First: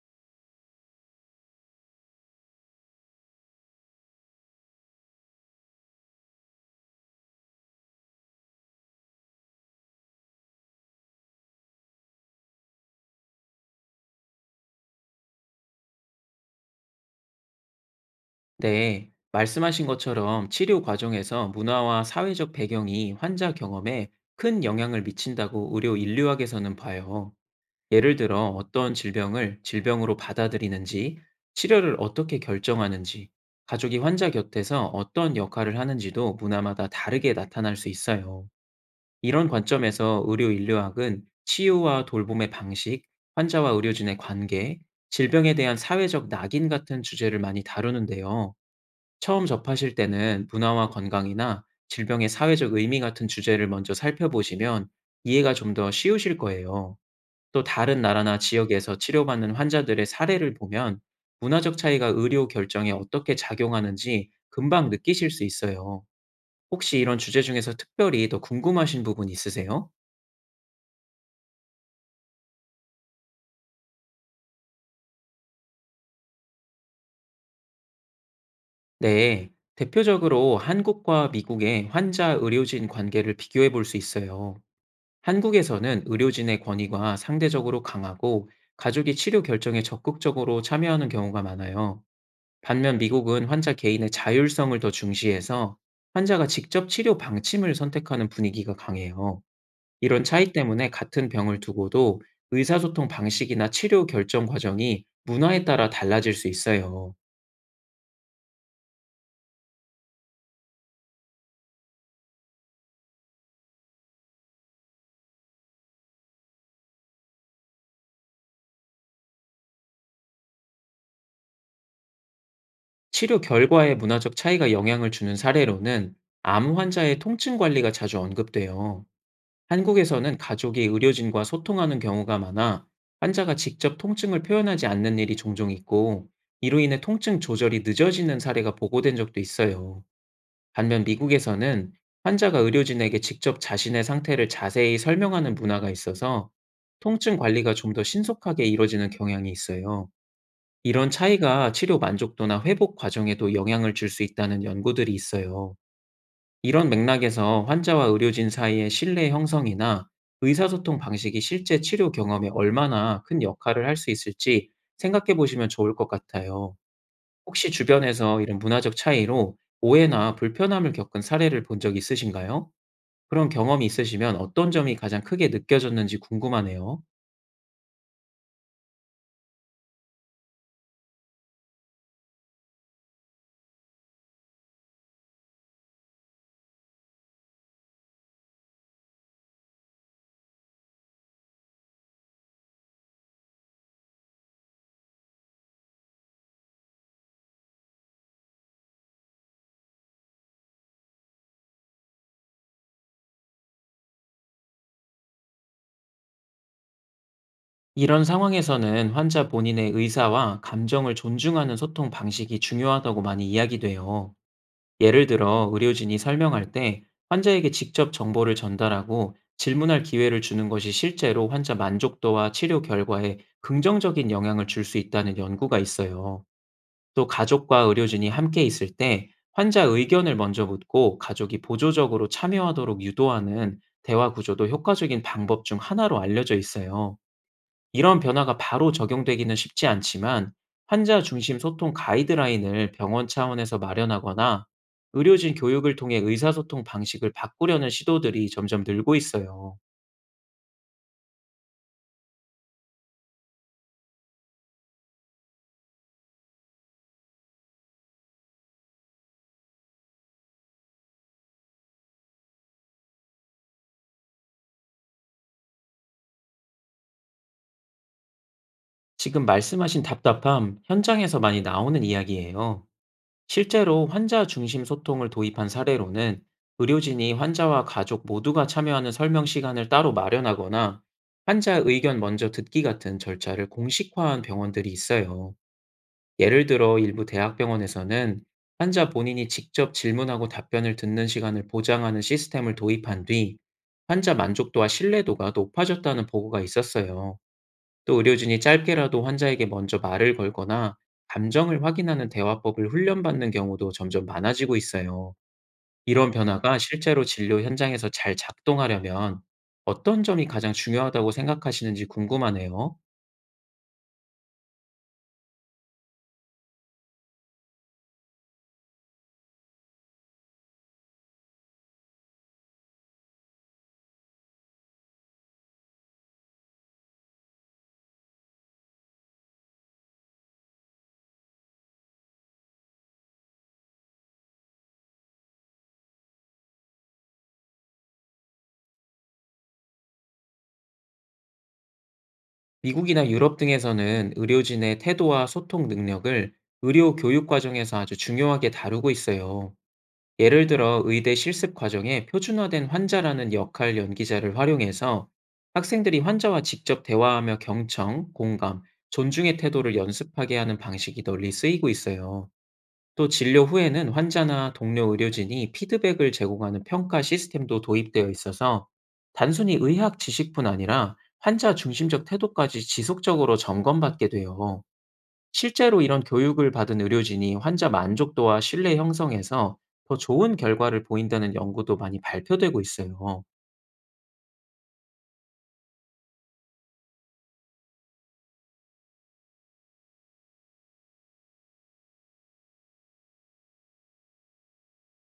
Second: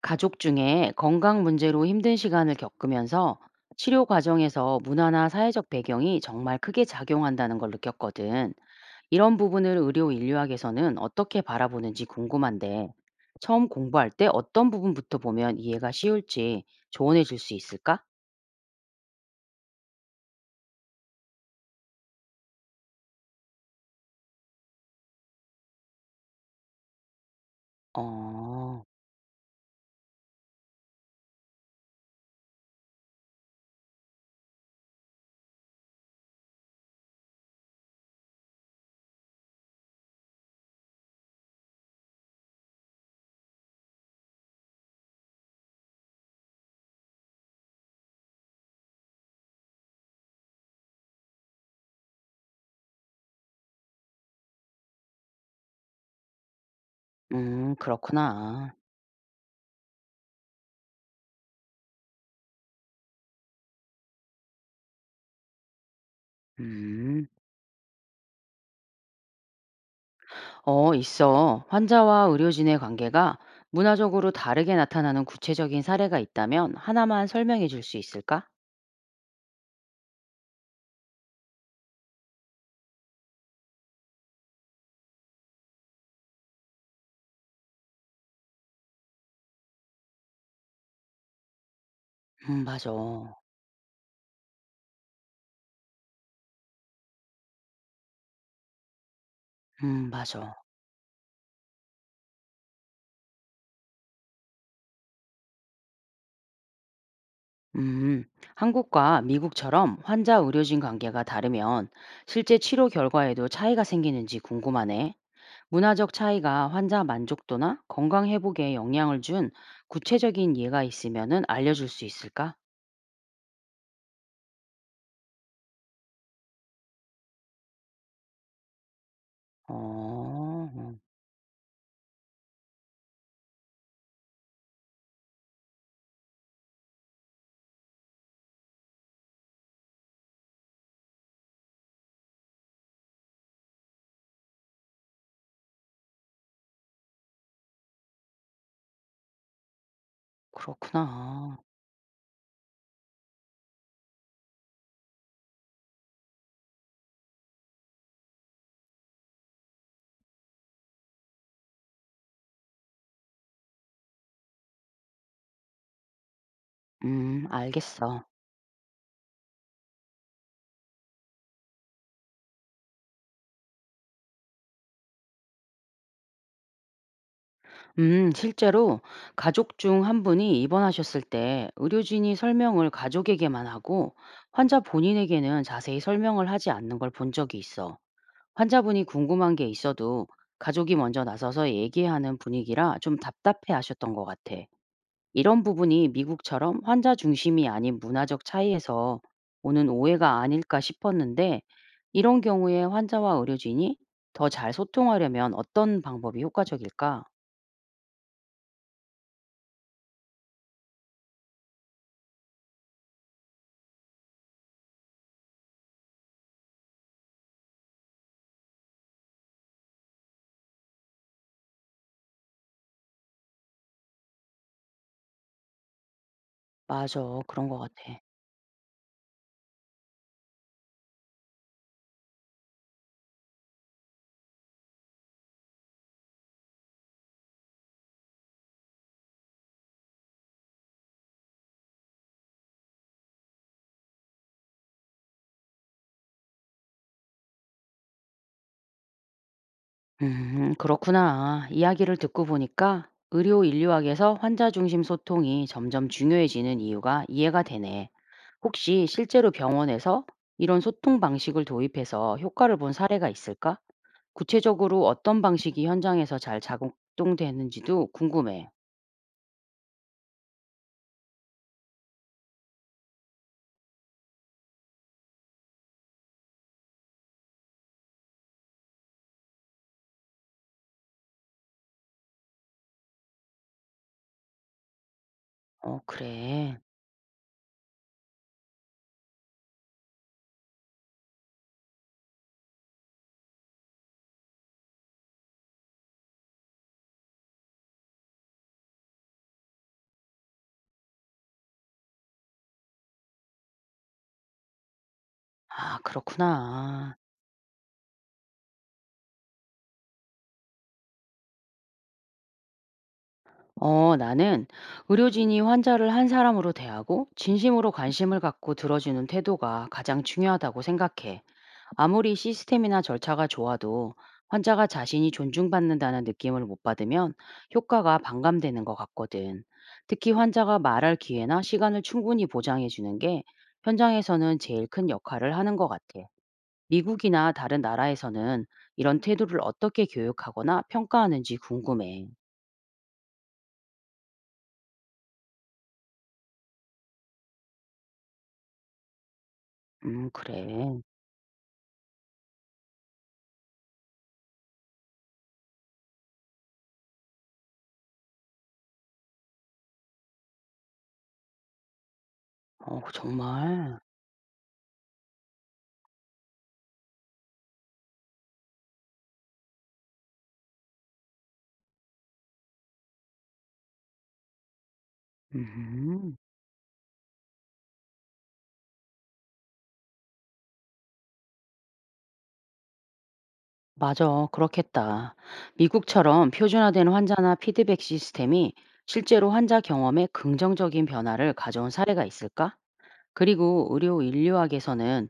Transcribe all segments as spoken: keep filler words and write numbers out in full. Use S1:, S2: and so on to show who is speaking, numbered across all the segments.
S1: 가족 중에 건강 문제로 힘든 시간을 겪으면서 치료 과정에서 문화나 사회적 배경이 정말 크게 작용한다는 걸 느꼈거든. 이런 부분을 의료 인류학에서는 어떻게 바라보는지 궁금한데, 처음 공부할 때 어떤 부분부터 보면 이해가 쉬울지 조언해 줄 수 있을까?
S2: 네, 말씀하신 것처럼 치료 과정에서 문화와 사회적 배경이 환자 경험에 큰 영향을 미친다고 의료 인류학에서는 봐요. 예를 들어
S1: 어,
S2: 어떤 질병을 질병으로 받아들이는지, 치료를 어떻게 결정하는지, 가족이 환자 곁에서 어떤 역할을 하는지도 문화마다 다르게 나타날 수 있어요. 이런 관점에서 의료 인류학은 치유와 돌봄의 방식, 환자와 의료진의 관계, 질병에 대한 사회적 낙인 같은 주제를 많이 다루는데요. 처음 접하실 때는 문화와 건강이나 질병의 사회적 의미 같은 주제를 먼저 살펴보시면 이해가 좀 더 쉬우실 거예요. 또
S1: 음,
S2: 다른 나라나
S1: 그렇구나.
S2: 지역에서 치료받는 환자들의 사례를 보면 문화적 차이가 의료 결정에 어떻게 작용하는지 금방 느끼실 수 있어요. 혹시 이런
S1: 음,
S2: 주제 중에서 특별히 더 궁금하신 부분 있으세요?
S1: 어, 있어. 환자와 의료진의 관계가 문화적으로 다르게 나타나는 구체적인 사례가 있다면 하나만 설명해 줄 수 있을까?
S2: 네. 대표적으로 한국과 미국의 환자 의료진 관계를 비교해 볼 수 있어요. 한국에서는 의료진의 권위가 상대적으로 강하고 가족이 치료 결정에 적극적으로 참여하는 경우가 많아요.
S1: 음 맞아.
S2: 반면 미국은 환자 개인의 자율성을 더 중시해서 환자가 직접 치료 방침을 선택하는 분위기가 강해요.
S1: 음
S2: 이런 차이
S1: 맞아.
S2: 때문에 같은 병을 두고도 의사소통 방식이나 치료 결정 과정이 문화에 따라 달라질 수 있어요.
S1: 음. 한국과 미국처럼 환자 의료진 관계가 다르면 실제 치료 결과에도 차이가 생기는지 궁금하네. 문화적 차이가 환자 만족도나 건강 회복에 영향을 준 구체적인 예가 있으면은 알려줄 수 있을까?
S2: 치료 결과에 문화적 차이가 영향을 주는 사례로는 암 환자의 통증 관리가 자주 언급돼요. 한국에서는
S1: 어,
S2: 가족이 의료진과 소통하는 경우가 많아 환자가 직접 통증을 표현하지 않는 일이 종종 있고, 이로 인해 통증 조절이 늦어지는 사례가 보고된 적도 있어요. 반면 미국에서는 환자가 의료진에게 직접 자신의 상태를 자세히 설명하는 문화가 있어서 통증 관리가 좀 더 신속하게 이뤄지는 경향이 있어요. 이런
S1: 그렇구나.
S2: 차이가 치료 만족도나 회복 과정에도 영향을 줄 수 있다는 연구들이 있어요. 이런 맥락에서 환자와 의료진 사이의 신뢰 형성이나 의사소통 방식이 실제 치료 경험에 얼마나 큰 역할을 할 수 있을지 생각해 보시면 좋을 것 같아요.
S1: 음,
S2: 혹시
S1: 알겠어.
S2: 주변에서 이런 문화적 차이로 오해나 불편함을 겪은 사례를 본 적 있으신가요? 그런 경험이 있으시면 어떤 점이 가장 크게 느껴졌는지 궁금하네요.
S1: 음, 실제로 가족 중 한 분이 입원하셨을 때 의료진이 설명을 가족에게만 하고 환자 본인에게는 자세히 설명을 하지 않는 걸 본 적이 있어. 환자분이 궁금한 게 있어도 가족이 먼저 나서서 얘기하는 분위기라 좀 답답해 하셨던 것 같아. 이런 부분이 미국처럼 환자 중심이 아닌 문화적 차이에서 오는 오해가 아닐까 싶었는데 이런 경우에 환자와 의료진이 더 잘 소통하려면 어떤 방법이 효과적일까?
S2: 이런 상황에서는 환자 본인의 의사와 감정을 존중하는 소통 방식이 중요하다고 많이 이야기돼요. 예를 들어 의료진이 설명할 때 환자에게 직접 정보를 전달하고 질문할 기회를 주는 것이 실제로 환자 만족도와 치료 결과에 긍정적인 영향을 줄 수 있다는 연구가 있어요.
S1: 맞아.
S2: 또
S1: 그런 것
S2: 가족과
S1: 같아.
S2: 의료진이 함께 있을 때 환자 의견을 먼저 묻고 가족이 보조적으로 참여하도록 유도하는 대화 구조도 효과적인 방법 중 하나로 알려져 있어요. 이런 변화가 바로 적용되기는 쉽지 않지만, 환자 중심 소통 가이드라인을 병원 차원에서 마련하거나 의료진 교육을 통해 의사소통 방식을 바꾸려는 시도들이 점점 늘고 있어요.
S1: 음, 그렇구나. 이야기를 듣고 보니까 의료 인류학에서 환자 중심 소통이 점점 중요해지는 이유가 이해가 되네. 혹시 실제로 병원에서 이런 소통 방식을 도입해서 효과를 본 사례가 있을까? 구체적으로 어떤 방식이 현장에서 잘 작동되는지도 궁금해.
S2: 지금 말씀하신 답답함, 현장에서 많이 나오는 이야기예요. 실제로 환자 중심 소통을 도입한 사례로는 의료진이 환자와 가족 모두가 참여하는 설명 시간을 따로 마련하거나 환자 의견 먼저 듣기 같은 절차를 공식화한 병원들이 있어요.
S1: 어,
S2: 예를
S1: 그래.
S2: 들어 일부 대학병원에서는 환자 본인이 직접 질문하고 답변을 듣는 시간을 보장하는 시스템을 도입한 뒤 환자 만족도와 신뢰도가 높아졌다는 보고가 있었어요. 또 의료진이 짧게라도 환자에게 먼저 말을 걸거나 감정을 확인하는 대화법을 훈련받는 경우도 점점 많아지고 있어요.
S1: 아,
S2: 이런 변화가
S1: 그렇구나.
S2: 실제로 진료 현장에서 잘 작동하려면 어떤 점이 가장 중요하다고 생각하시는지 궁금하네요.
S1: 어, 나는 의료진이 환자를 한 사람으로 대하고 진심으로 관심을 갖고 들어주는 태도가 가장 중요하다고 생각해. 아무리 시스템이나 절차가 좋아도 환자가 자신이 존중받는다는 느낌을 못 받으면 효과가 반감되는 것 같거든. 특히 환자가 말할 기회나 시간을 충분히 보장해 주는 게 현장에서는 제일 큰 역할을 하는 것 같아. 미국이나 다른 나라에서는 이런 태도를 어떻게 교육하거나 평가하는지 궁금해.
S2: 미국이나 유럽 등에서는 의료진의 태도와 소통 능력을 의료 교육 과정에서 아주 중요하게 다루고 있어요.
S1: 음,
S2: 예를
S1: 그래.
S2: 들어 의대 실습 과정에 표준화된 환자라는 역할 연기자를 활용해서 학생들이 환자와 직접 대화하며 경청, 공감, 존중의 태도를 연습하게 하는 방식이 널리 쓰이고 있어요.
S1: 어 그
S2: 또 진료
S1: 정말?
S2: 후에는 환자나 동료 의료진이 피드백을 제공하는 평가 시스템도 도입되어 있어서 단순히 의학 지식뿐 아니라 환자 중심적 태도까지 지속적으로 점검받게 돼요. 실제로 이런
S1: 음
S2: 교육을 받은 의료진이 환자 만족도와 신뢰 형성에서 더 좋은 결과를 보인다는 연구도 많이 발표되고 있어요.
S1: 맞아. 그렇겠다. 미국처럼 표준화된 환자나 피드백 시스템이 실제로 환자 경험에 긍정적인 변화를 가져온 사례가 있을까? 그리고 의료 인류학에서는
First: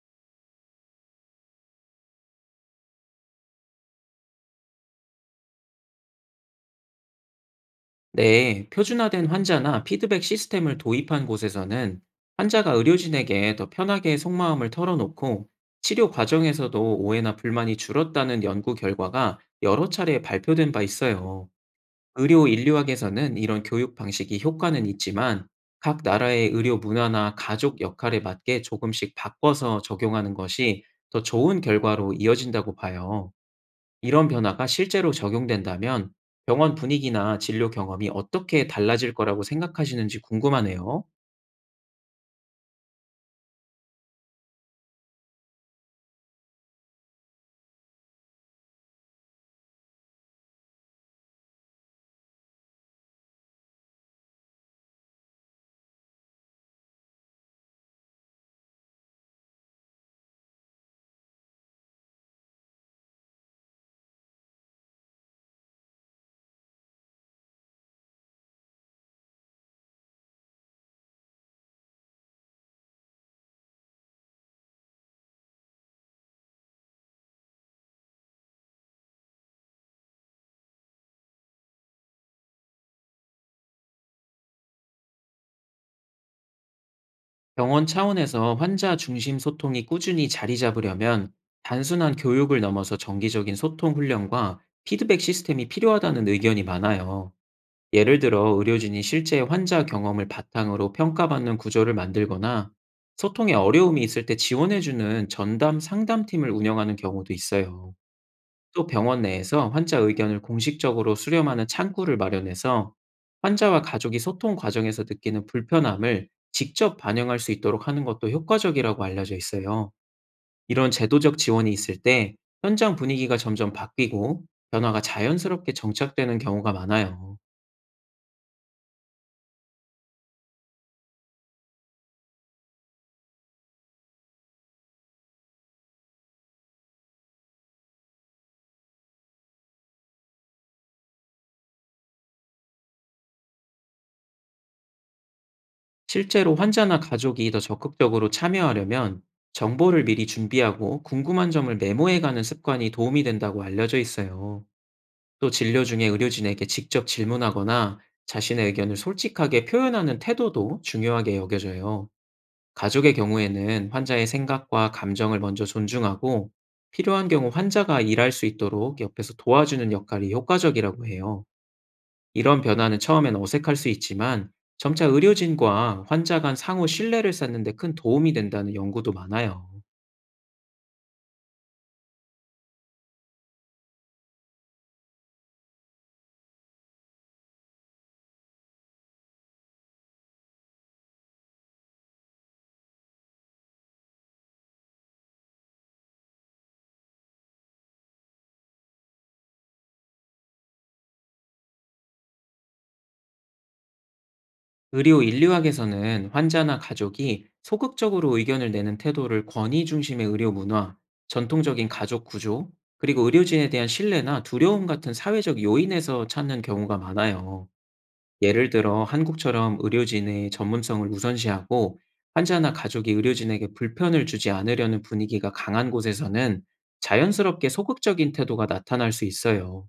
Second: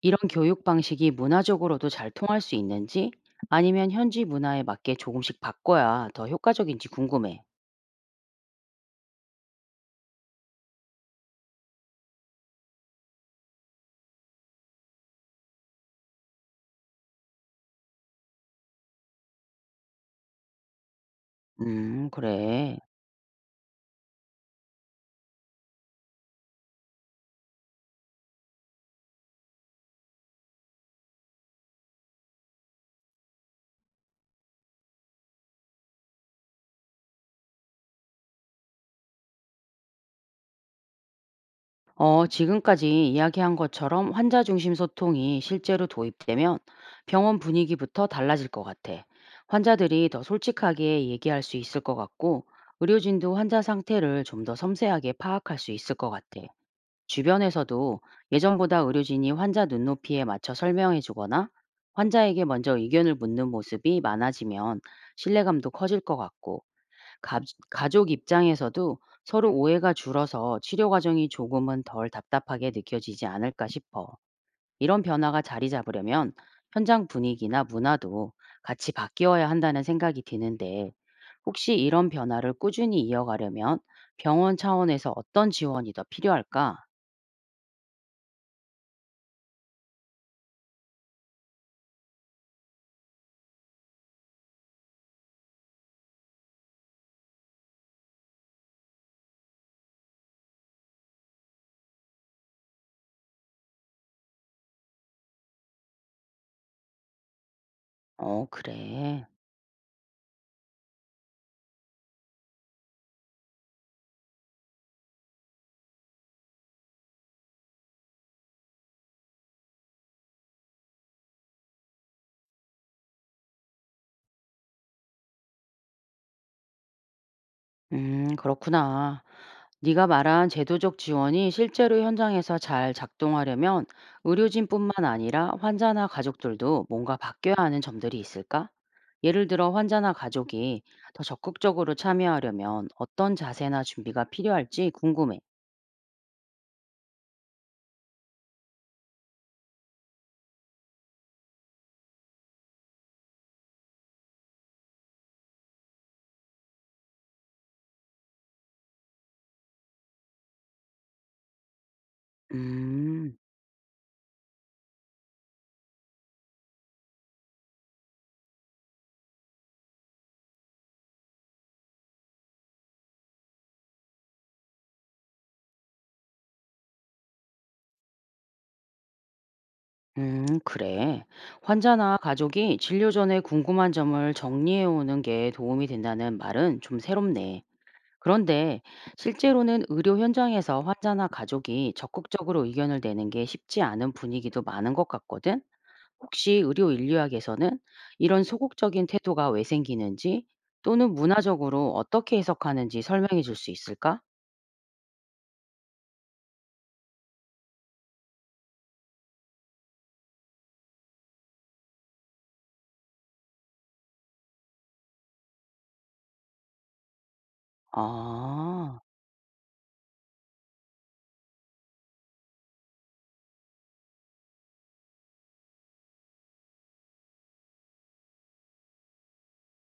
S1: 이런 교육 방식이 문화적으로도 잘 통할 수 있는지 아니면 현지 문화에 맞게 조금씩 바꿔야 더 효과적인지 궁금해.
S2: 네, 표준화된 환자나 피드백 시스템을 도입한 곳에서는 환자가 의료진에게 더 편하게 속마음을 털어놓고 치료 과정에서도 오해나 불만이 줄었다는 연구 결과가 여러 차례 발표된 바 있어요.
S1: 음
S2: 의료
S1: 그래.
S2: 인류학에서는 이런 교육 방식이 효과는 있지만, 각 나라의 의료 문화나 가족 역할에 맞게 조금씩 바꿔서 적용하는 것이 더 좋은 결과로 이어진다고 봐요. 이런 변화가 실제로 적용된다면 병원 분위기나 진료 경험이 어떻게 달라질 거라고 생각하시는지 궁금하네요.
S1: 어, 지금까지 이야기한 것처럼 환자 중심 소통이 실제로 도입되면 병원 분위기부터 달라질 것 같아. 환자들이 더 솔직하게 얘기할 수 있을 것 같고, 의료진도 환자 상태를 좀 더 섬세하게 파악할 수 있을 것 같아. 주변에서도 예전보다 의료진이 환자 눈높이에 맞춰 설명해 주거나 환자에게 먼저 의견을 묻는 모습이 많아지면 신뢰감도 커질 것 같고, 가, 가족 입장에서도 서로 오해가 줄어서 치료 과정이 조금은 덜 답답하게 느껴지지 않을까 싶어. 이런 변화가 자리 잡으려면 현장 분위기나 문화도 같이 바뀌어야 한다는 생각이 드는데, 혹시 이런 변화를 꾸준히 이어가려면 병원 차원에서 어떤 지원이 더 필요할까?
S2: 병원 차원에서 환자 중심 소통이 꾸준히 자리 잡으려면 단순한 교육을 넘어서 정기적인 소통 훈련과 피드백 시스템이 필요하다는 의견이 많아요. 예를 들어 의료진이 실제 환자 경험을 바탕으로 평가받는 구조를 만들거나 소통에 어려움이 있을 때 지원해주는 전담 상담팀을 운영하는 경우도 있어요.
S1: 어,
S2: 또 병원
S1: 그래.
S2: 내에서 환자 의견을 공식적으로 수렴하는 창구를 마련해서 환자와 가족이 소통 과정에서 느끼는 불편함을 직접 반영할 수 있도록 하는 것도 효과적이라고 알려져 있어요. 이런 제도적 지원이 있을 때 현장 분위기가 점점 바뀌고 변화가 자연스럽게 정착되는 경우가 많아요.
S1: 음, 그렇구나. 네가 말한 제도적 지원이 실제로 현장에서 잘 작동하려면 의료진뿐만 아니라 환자나 가족들도 뭔가 바뀌어야 하는 점들이 있을까? 예를 들어 환자나 가족이 더 적극적으로 참여하려면 어떤 자세나 준비가 필요할지 궁금해.
S2: 실제로 환자나 가족이 더 적극적으로 참여하려면 정보를 미리 준비하고 궁금한 점을 메모해가는 습관이 도움이 된다고 알려져 있어요. 또 진료 중에 의료진에게 직접 질문하거나 자신의 의견을 솔직하게 표현하는 태도도 중요하게 여겨져요. 가족의
S1: 음,
S2: 경우에는 환자의 생각과 감정을 먼저 존중하고 필요한 경우 환자가 일할 수 있도록 옆에서 도와주는 역할이 효과적이라고 해요. 이런 변화는 처음엔 어색할 수 있지만 점차 의료진과 환자 간 상호 신뢰를 쌓는 데 큰 도움이 된다는 연구도 많아요.
S1: 음, 그래. 환자나 가족이 진료 전에 궁금한 점을 정리해 오는 게 도움이 된다는 말은 좀 새롭네. 그런데 실제로는 의료 현장에서 환자나 가족이 적극적으로 의견을 내는 게 쉽지 않은 분위기도 많은 것 같거든. 혹시 의료 인류학에서는 이런 소극적인 태도가 왜 생기는지 또는 문화적으로 어떻게 해석하는지 설명해 줄 수 있을까?
S2: 의료 인류학에서는 환자나 가족이 소극적으로 의견을 내는 태도를 권위 중심의 의료 문화, 전통적인 가족 구조, 그리고 의료진에 대한 신뢰나 두려움 같은 사회적 요인에서 찾는 경우가 많아요. 예를
S1: 아,
S2: 들어 한국처럼 의료진의 전문성을 우선시하고 환자나 가족이 의료진에게 불편을 주지 않으려는 분위기가 강한 곳에서는 자연스럽게 소극적인 태도가 나타날 수 있어요.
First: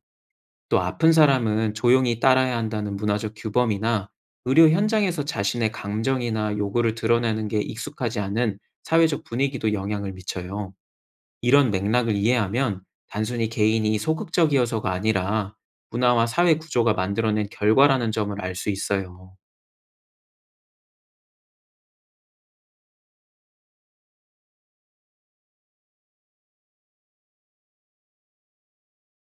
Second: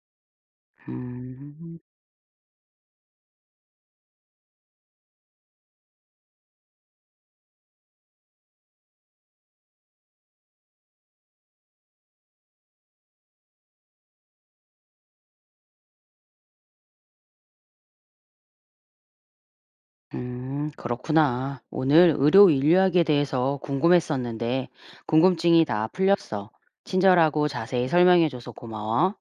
S2: 또 아픈 사람은
S1: 음,
S2: 조용히 따라야 한다는 문화적 규범이나 의료 현장에서 자신의 감정이나 요구를 드러내는 게 익숙하지 않은 사회적 분위기도 영향을 미쳐요. 이런 맥락을 이해하면 단순히 개인이 소극적이어서가 아니라 문화와 사회 구조가 만들어낸 결과라는 점을 알 수 있어요.
S1: 음, 그렇구나. 오늘 의료 인류학에 대해서 궁금했었는데 궁금증이 다 풀렸어. 친절하고 자세히 설명해 줘서 고마워.